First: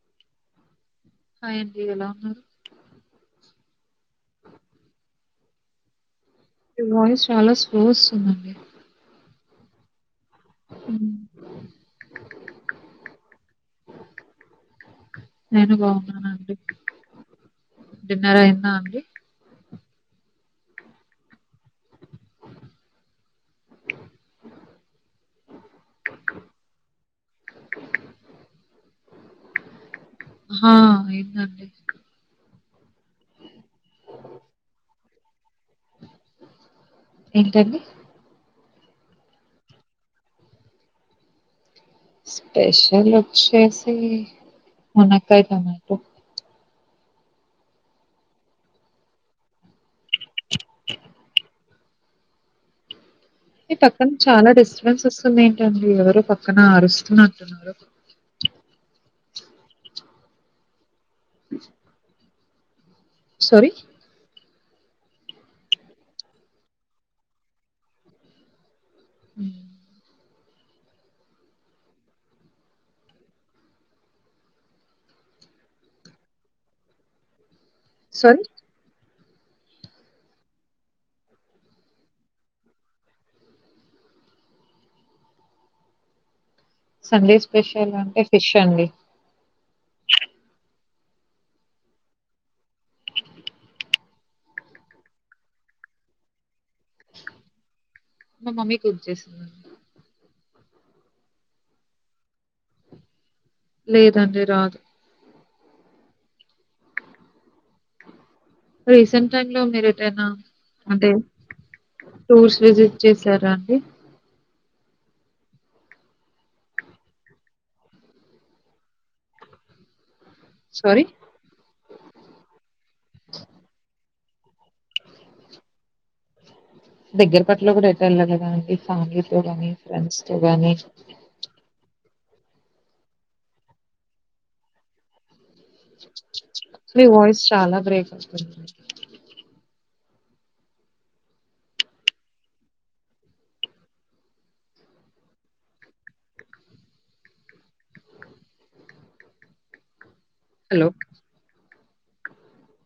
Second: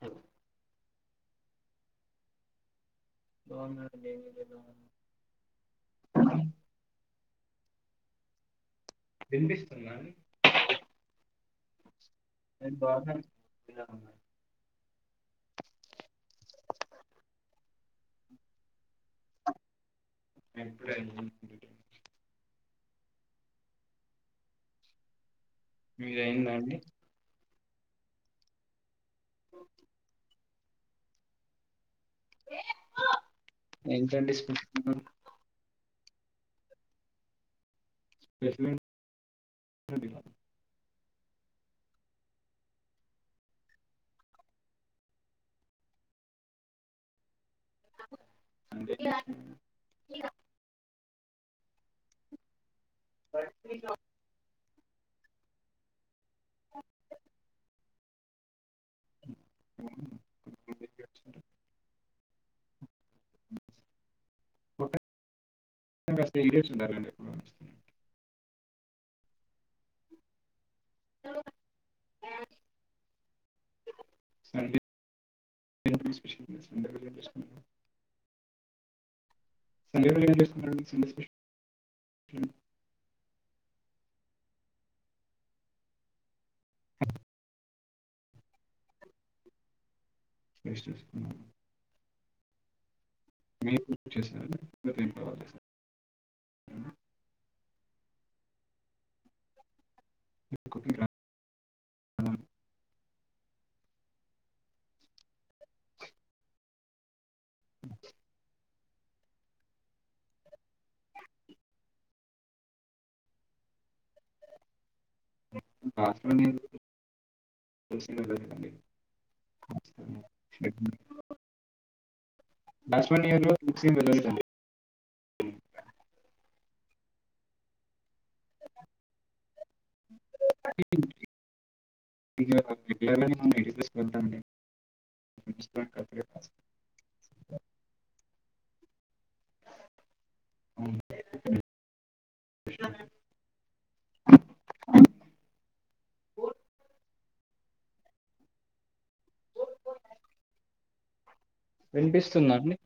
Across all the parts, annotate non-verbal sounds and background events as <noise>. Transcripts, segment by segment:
Hello అ ఏంటి ఎలా ఉన్నారు <inaudible> మీ వాయిస్ చాలా స్లో వస్తుందండి వినిపిస్తుందా అండి ఉ నేను బాగున్నాను మీరు నేను బాగున్నానండి. డిన్నర్ అయిందా అండి ఎప్పుడు ఎ <unintelligible> మీది అయిందా అండి ఓకే <inaudible> హ అయిదండి ఎకండి స్పృతి <unintelligible> ఏంటండి <unintelligible> స్పెషల్ ఓచ్చేసి మునకాయ టమాటో అంటే <inaudible> సౌండ్స్ వస్తుంది ఏంటండి ఎవరు పక్కన అరుస్తుంటున్నారు <inaudible> సరి <unintelligible> హ <inaudible> సరి సండే ఏంటి స్పెషల్ సండే స్పెషల్ అంటే ఫిష్ అండి రైస్ చేసుకున్నాను మీ మీ ఏం కావాలి మా మమ్మీ గుర్తుచేసింది మీకు కుకింగ్ రాదా లేదండి రాదు రీసెంట్ టైమ్ లో మీరు ఏటైనా అంటే టూర్స్ విజిట్ చేశారా అండి హాస్టల్లో నేను చేసిందే కదండి సారీ? <unintelligible> లాస్ట్ వన్ ఇయర్ లో దగ్గర పట్లో కూడా పిల్లలు కా ఫ్యామిలీ తో గాని ఫ్రెండ్స్ తో గాని ఇక వెళ్ళాలని ఉంది వెళ్తాను మీ వాయిస్ చాలా బ్రేక్ అ హలో వినిపిస్తుందా అండి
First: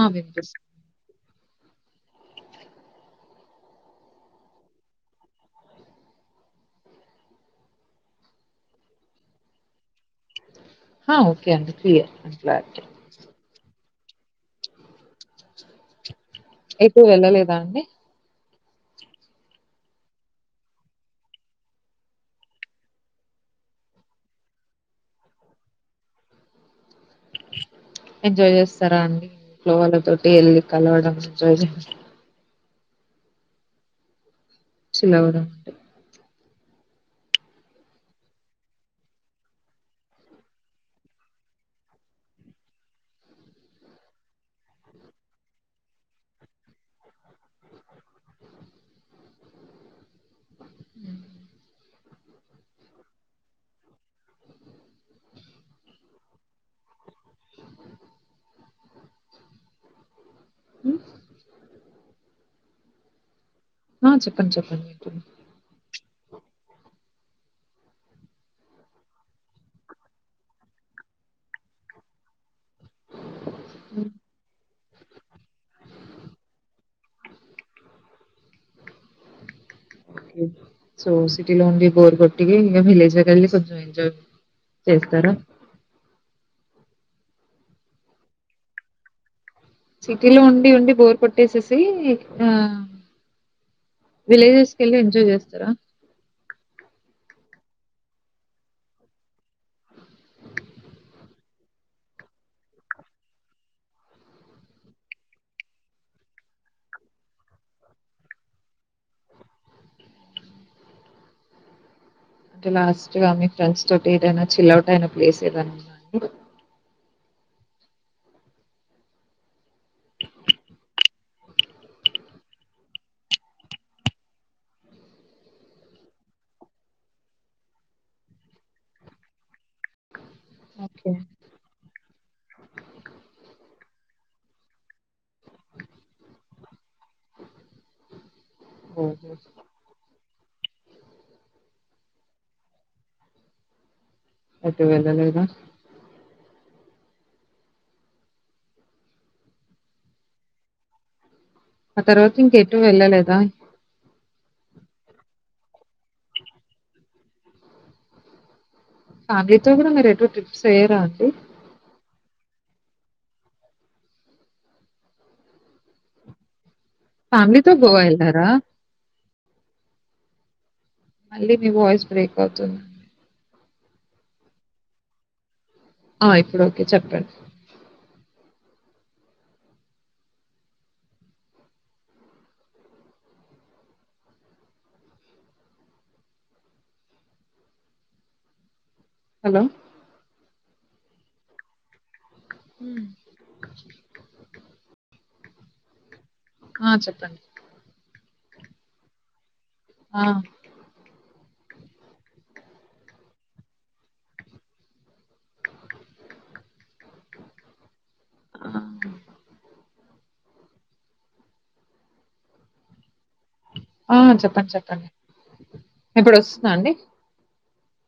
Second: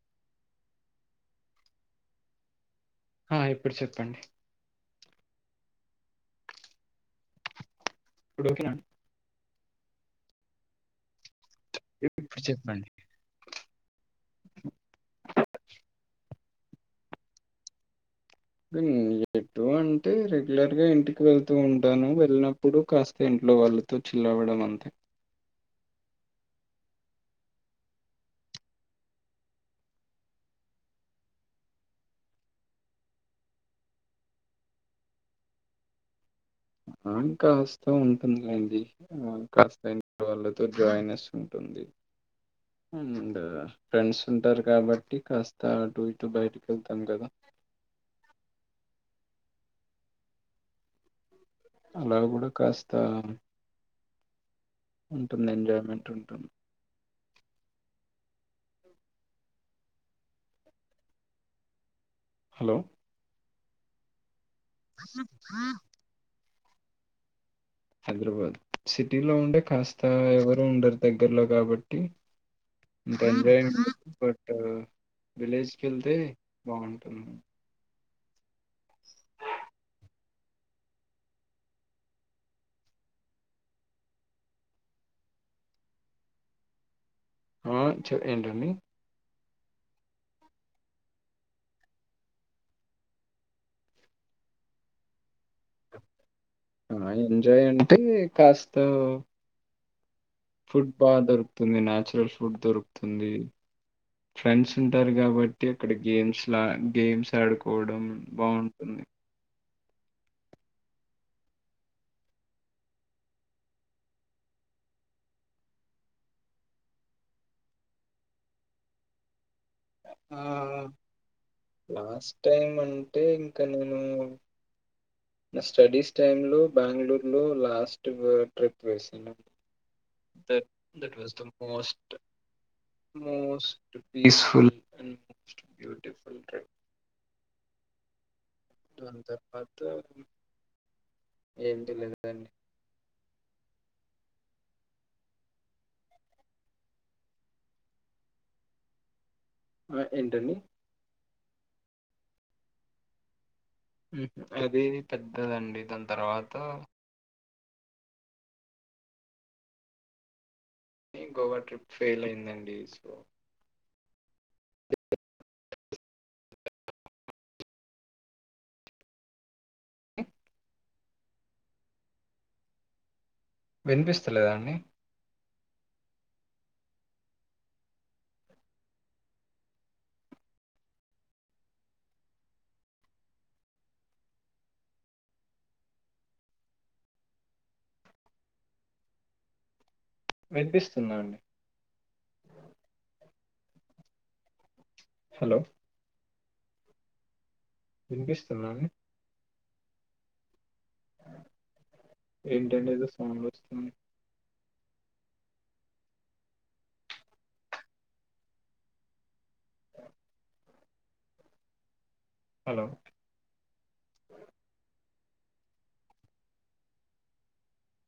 ఆ వినిపిస్తుంది ఆ ఇప్పుడు చెప్పండి ఇప్పుడు ఓకేనా హా ఒకే ఓకే అంత క్లియర్ ఇప్పుడు చెప్పండి ఎప్పుడు వెళ్ళలేదా అండి ఎటు అంటే రెగ్యులర్ గా ఇంటికి వెళ్తూ ఉంటాను వెళ్ళినప్పుడు కాస్త ఇంట్లో వాళ్లతో చిల్లవ్వడం అంతే ఎంజాయ్ చేస్తారా అండి ఇంట్లో వాళ్లతోటి వెళ్ళి కలవడం ఎంజాయ్ చిల్లవ్వడం ఆ కాస్త ఉంటుందిడి కాస్త ఇ వాళ్ళతో ఉంటుంది జాయినెస్ అండ్ ఫ్రెండ్స్ ఉంటారు కాబట్టి కాస్త అటు ఇటు బయటకి వెళ్తాం కదా అలా కూడా కాస్త ఉంటుంది ఎంజాయ్మెంట్ ఉంటుంది ఉ హలో ఆ చెప్ప కొంచెం పని వుంది హైదరాబాద్ సిటీలో ఉంటే కాస్త ఎవరు ఉండరు దగ్గర్లో కాబట్టి బంజేయండి ఉమ్, బట్ విలేజ్ కి వెళ్తే బాగుంటుంది సో సిటీ లోన్ వి బోర్ కొట్టి ఇంకా విలేజ్ వెళ్లి కొంచం ఎంజాయ్ చేస్తారా ఆ చెప్పు ఏంటండి సిటీలో ఉండి ఉండి బోర్ కొట్టేసేసి ఆ విలేజెస్ కి వెళ్ళి ఎంజాయ్ చేస్తారా ఆ ఎంజాయ్ అంటే కాస్త ఫుడ్ బాగా దొరుకుతుంది నాచురల్ ఫుడ్ దొరుకుతుంది ఫ్రెండ్స్ ఉంటారు. కాబట్టి అక్కడ గేమ్స్ లా గేమ్స్ ఆడుకోవడం బాగుంటుంది అంటే లాస్ట్ గా మీ ఫ్రెండ్స్ తోటి ఏదైనా చిల్ అవుట్ అయిన ప్లేస్ ఏదనా వుందా అండి ఆ లాస్ట్ టైం అంటే ఇంకా నేను నా స్టడీస్ టైం లో బెంగళూరులో లాస్ట్ ట్రిప్ వేసానుం that okay. That was the most most peaceful and most beautiful time అంత ఓహో! పాత ఏం తెలీదు అండి ఏటు వేళ్ళలేదా ఆ ఏంటండి ఆ తర్వాత ఇంకెటు వెళ్ళలేదా అది పెద్దదండి దాని తర్వాత ఫ్యామిలీతో కూడా మీరు ఎట్ ట్రిప్ చేయరా అండి గోవా ట్రిప్ ఫెయిల్ అయిందండి సో ఫ్యామిలీతో గోవా ఎల్లారా మళ్ళీ మీ వాయిస్ బ్రేక్ అవుతుం వినిపిస్తలేదా అండి ఆ ఇప్పుడు ఓకే చెప్పండి. హలో వినిపిస్తుందా అండి హ్మ్ హలో ఆ చెప్పండి వినిపిస్తుందా అండి ఆ ఏంటండి ఏదో సాంగ్ వస్తుంది. హా <inaudible> హలో ఆ చెప్పండి చెప్పండి ఇప్పుడు వస్తుందా అండి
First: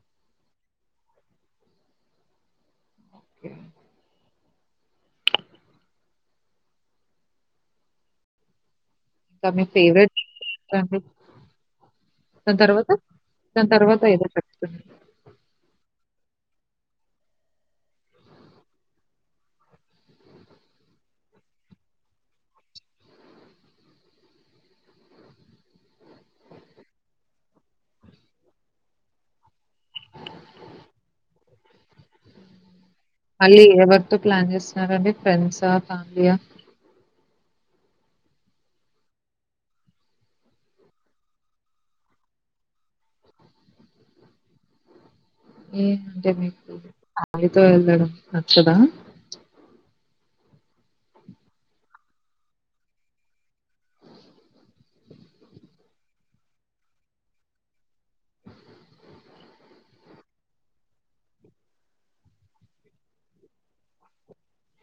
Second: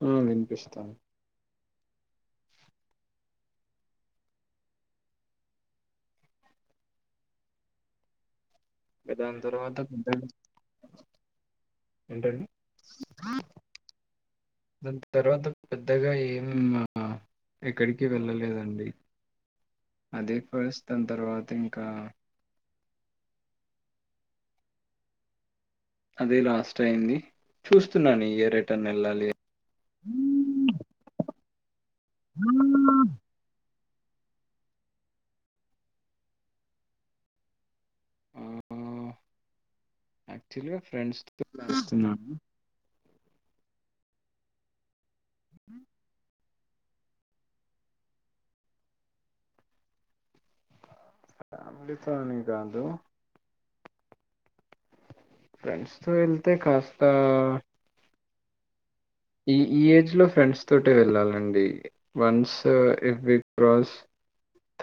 హూ వినిపిస్తాంది. ఓకే <unintelligible> దాని ఇంకా మీ తర్వాత ఫేవరెట్ పెద్ద- ఎంటి <unintelligible> ఏంటండి దాని తర్వాత దాని తర్వాత ఏదో చెప్ తుర్ దాని తర్వాత పెద్దగా ఏం మా హా ఎక్కడికి వెళ్ళలేదండి అదే ఫస్ట్ దాని తర్వాత ఇంకా అదే లాస్ట్ అయింది చూస్తున్నాను ఈ ఇయర్ ఎట్ అయినా వెళ్లాలని మళ్ళీ ఎవరితో ప్లాన్ చేస్తున్నారండి ఫ్రెండ్సా ఆ ఫ్యామిలీయా హా ఏం జర్నీ ఆళీతో వెళ్ళడం నచ్చదా ఫ్యామిలీ తో అని గాదు ఫ్రెండ్స్ తో వెళ్తే కాస్త ఇ ఈ ఏజ్ లో ఫ్రెండ్స్ తోటె వెళ్ళాలండి once it will <unintelligible> cross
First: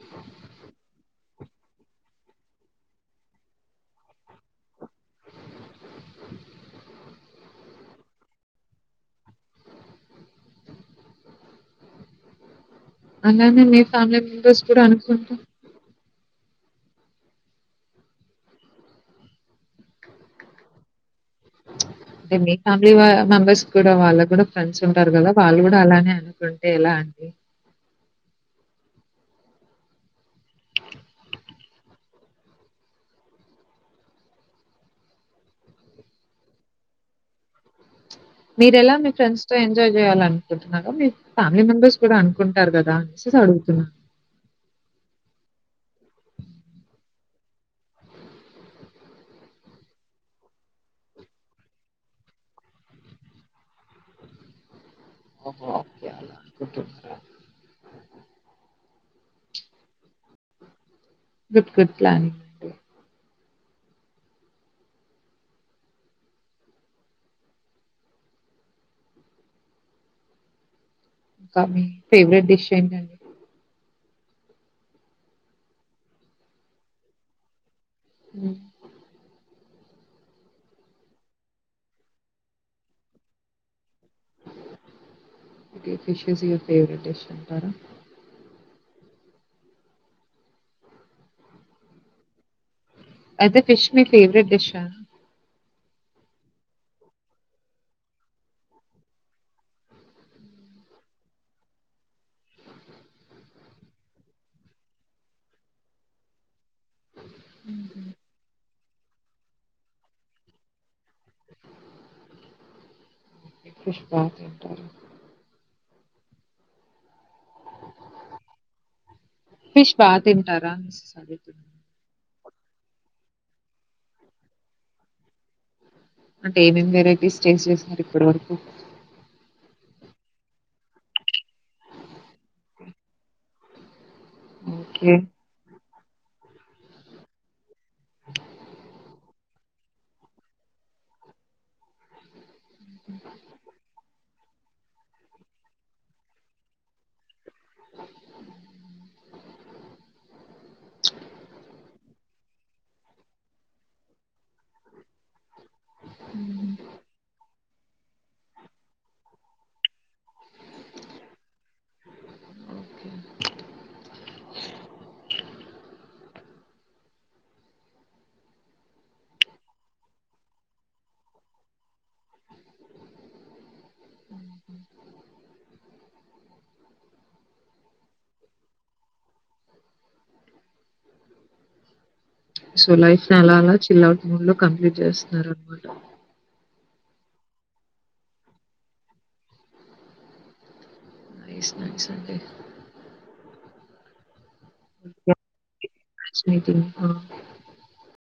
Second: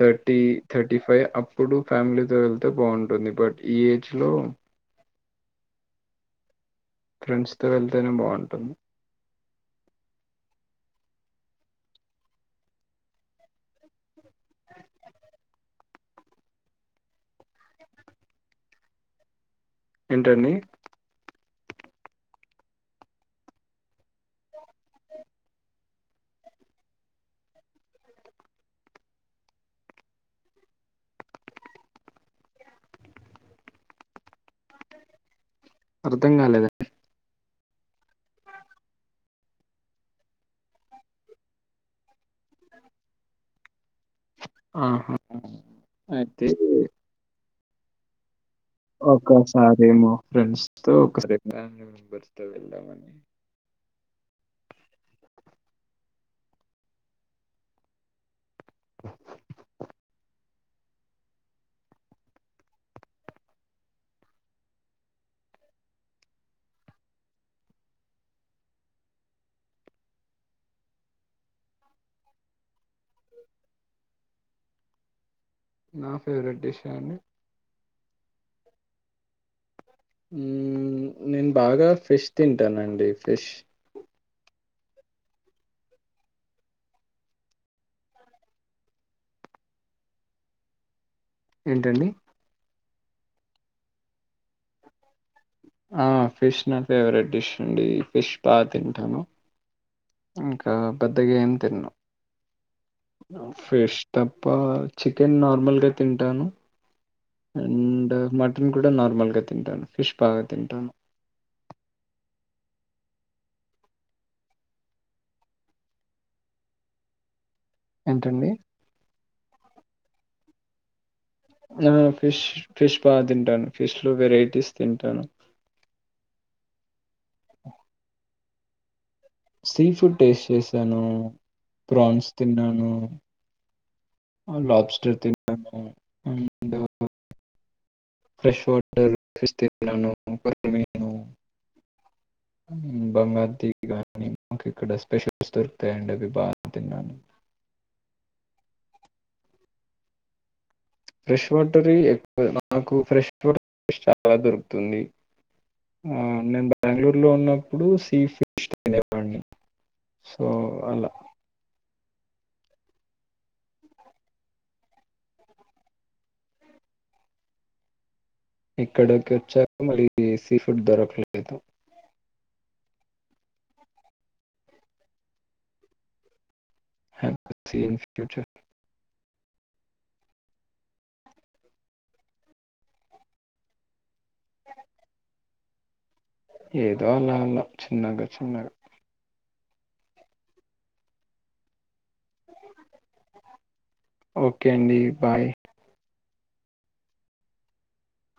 thirty thirty five అప్పుడు ఫ్యామిలీతో వెళ్తే బాగుంటుంది బట్ ఈ ఏజ్ లో ఫ్రెండ్స్ తో వెళ్తేనే బాగుంటుంది అలానే మీ ఫ్యామిలీ మెంబెర్స్ కూడా అనుకుంటారు ఏంటండి అంటే మీ ఫ్యామిలీ వాల్ మెంబర్స్ కూడా వాళ్ళ కూడా ఫ్రెండ్స్ ఉంటారు కదా వాళ్ళు కూడా అలానే అనుకుంటే ఎలా అండి అర్థం కాలేదండి మీరెలా మీ ఫ్రెండ్స్ తో ఎంజాయ్ చేయాల నుకుంటున్నారొ మీ ఫ్యామిలీ మెంబర్స్ కూడా అనుకుంటారు కదా సొసో అడుగుతున్నాన్ ఆహా అది ఒకసారెమో ఫ్రెండ్స్తో ఒకసారి ఫేమిలీ <unintelligible> మెంబర్స్తో వెళ్ళామని కుత్ <inaudible> గుడ్ గుడ్ ప్లానింగ్ ఇంకా మీ ఫేవరెట్ డిష్ ఏంటండి <inaudible> నా ఫేవరెట్ డిష్ ఆ అండి మ్మ్ మ్ నేను బాగా ఫిష్ తింటానండి fish fish is your favourite dish అంటారా ఏంటండి అయితే ఫిష్ మీ ఫేవరెట్ డిష్ ఆ ఆ ఫిష్ నా ఫేవరెట్ డిష్ అండి ఫిష్ బా తింటాను ఇంకా పెద్దగా ఏం తిన్ను, ఫిష్ తప్ప చికెన్ నార్మల్గా తింటాను అండ్ మట్ న్ కూడా నార్మల్గా తింటాను ఫిష్ బాగా తింటాను ఫిష్ బ తింటార ఏంటండి ఫిష్ బా తిన్ తింటారా సండే ఆ! ఫిష్ ఫిష్ బాగా తింటాను ఫిష్ లో వెరైటీస్ తింటాను అంటే ఏమేమి వెరైటీస్ టేస్ట్ చేసినారు ఇప్పడు వరకు మ్మ్ సీ ఫుడ్ టేస్ట్ చేసాను ప్రాన్స్ తిన్నాను ఆ ఓకే. లబ్స్టర్ తిన్నాను అండ్ ఫ్రెష్ కమ <unintelligible> మ్ బంగార్ తీగ కాని మాకు ఇక్కడ స్పెషల్స్ దొరుకుతాయండి అవి బాగా తిన్నాను <unintelligible> ఫ్రెష్ వాటరీ ఎక్వ నాకు ఫ్రెష్ వాటరీ చాలా దొరుకుతుంది ఆ నేను బెంగళూరు లో ఉన్న ఇప్పుడు సీఫుడ్ తినేవాడిని సో అలా ఓకే ఇక్కడకి వచ్చాక మరి సీ ఫుడ్ దొరకలేదు <unintelligible> ఆ సీ <unintelligible> ఫుడ్స్ సోలైఫ్ ని అలా అలా చిల్ అవు మూడు లో కంప్లీట్ చేస్తున్నారా మరి ఏదో ఆలా లా చిన్నగా చిన్నగా ఐస్ <unintelligible> ఓకే ఓకే అండి బాయ్ మటి <unintelligible>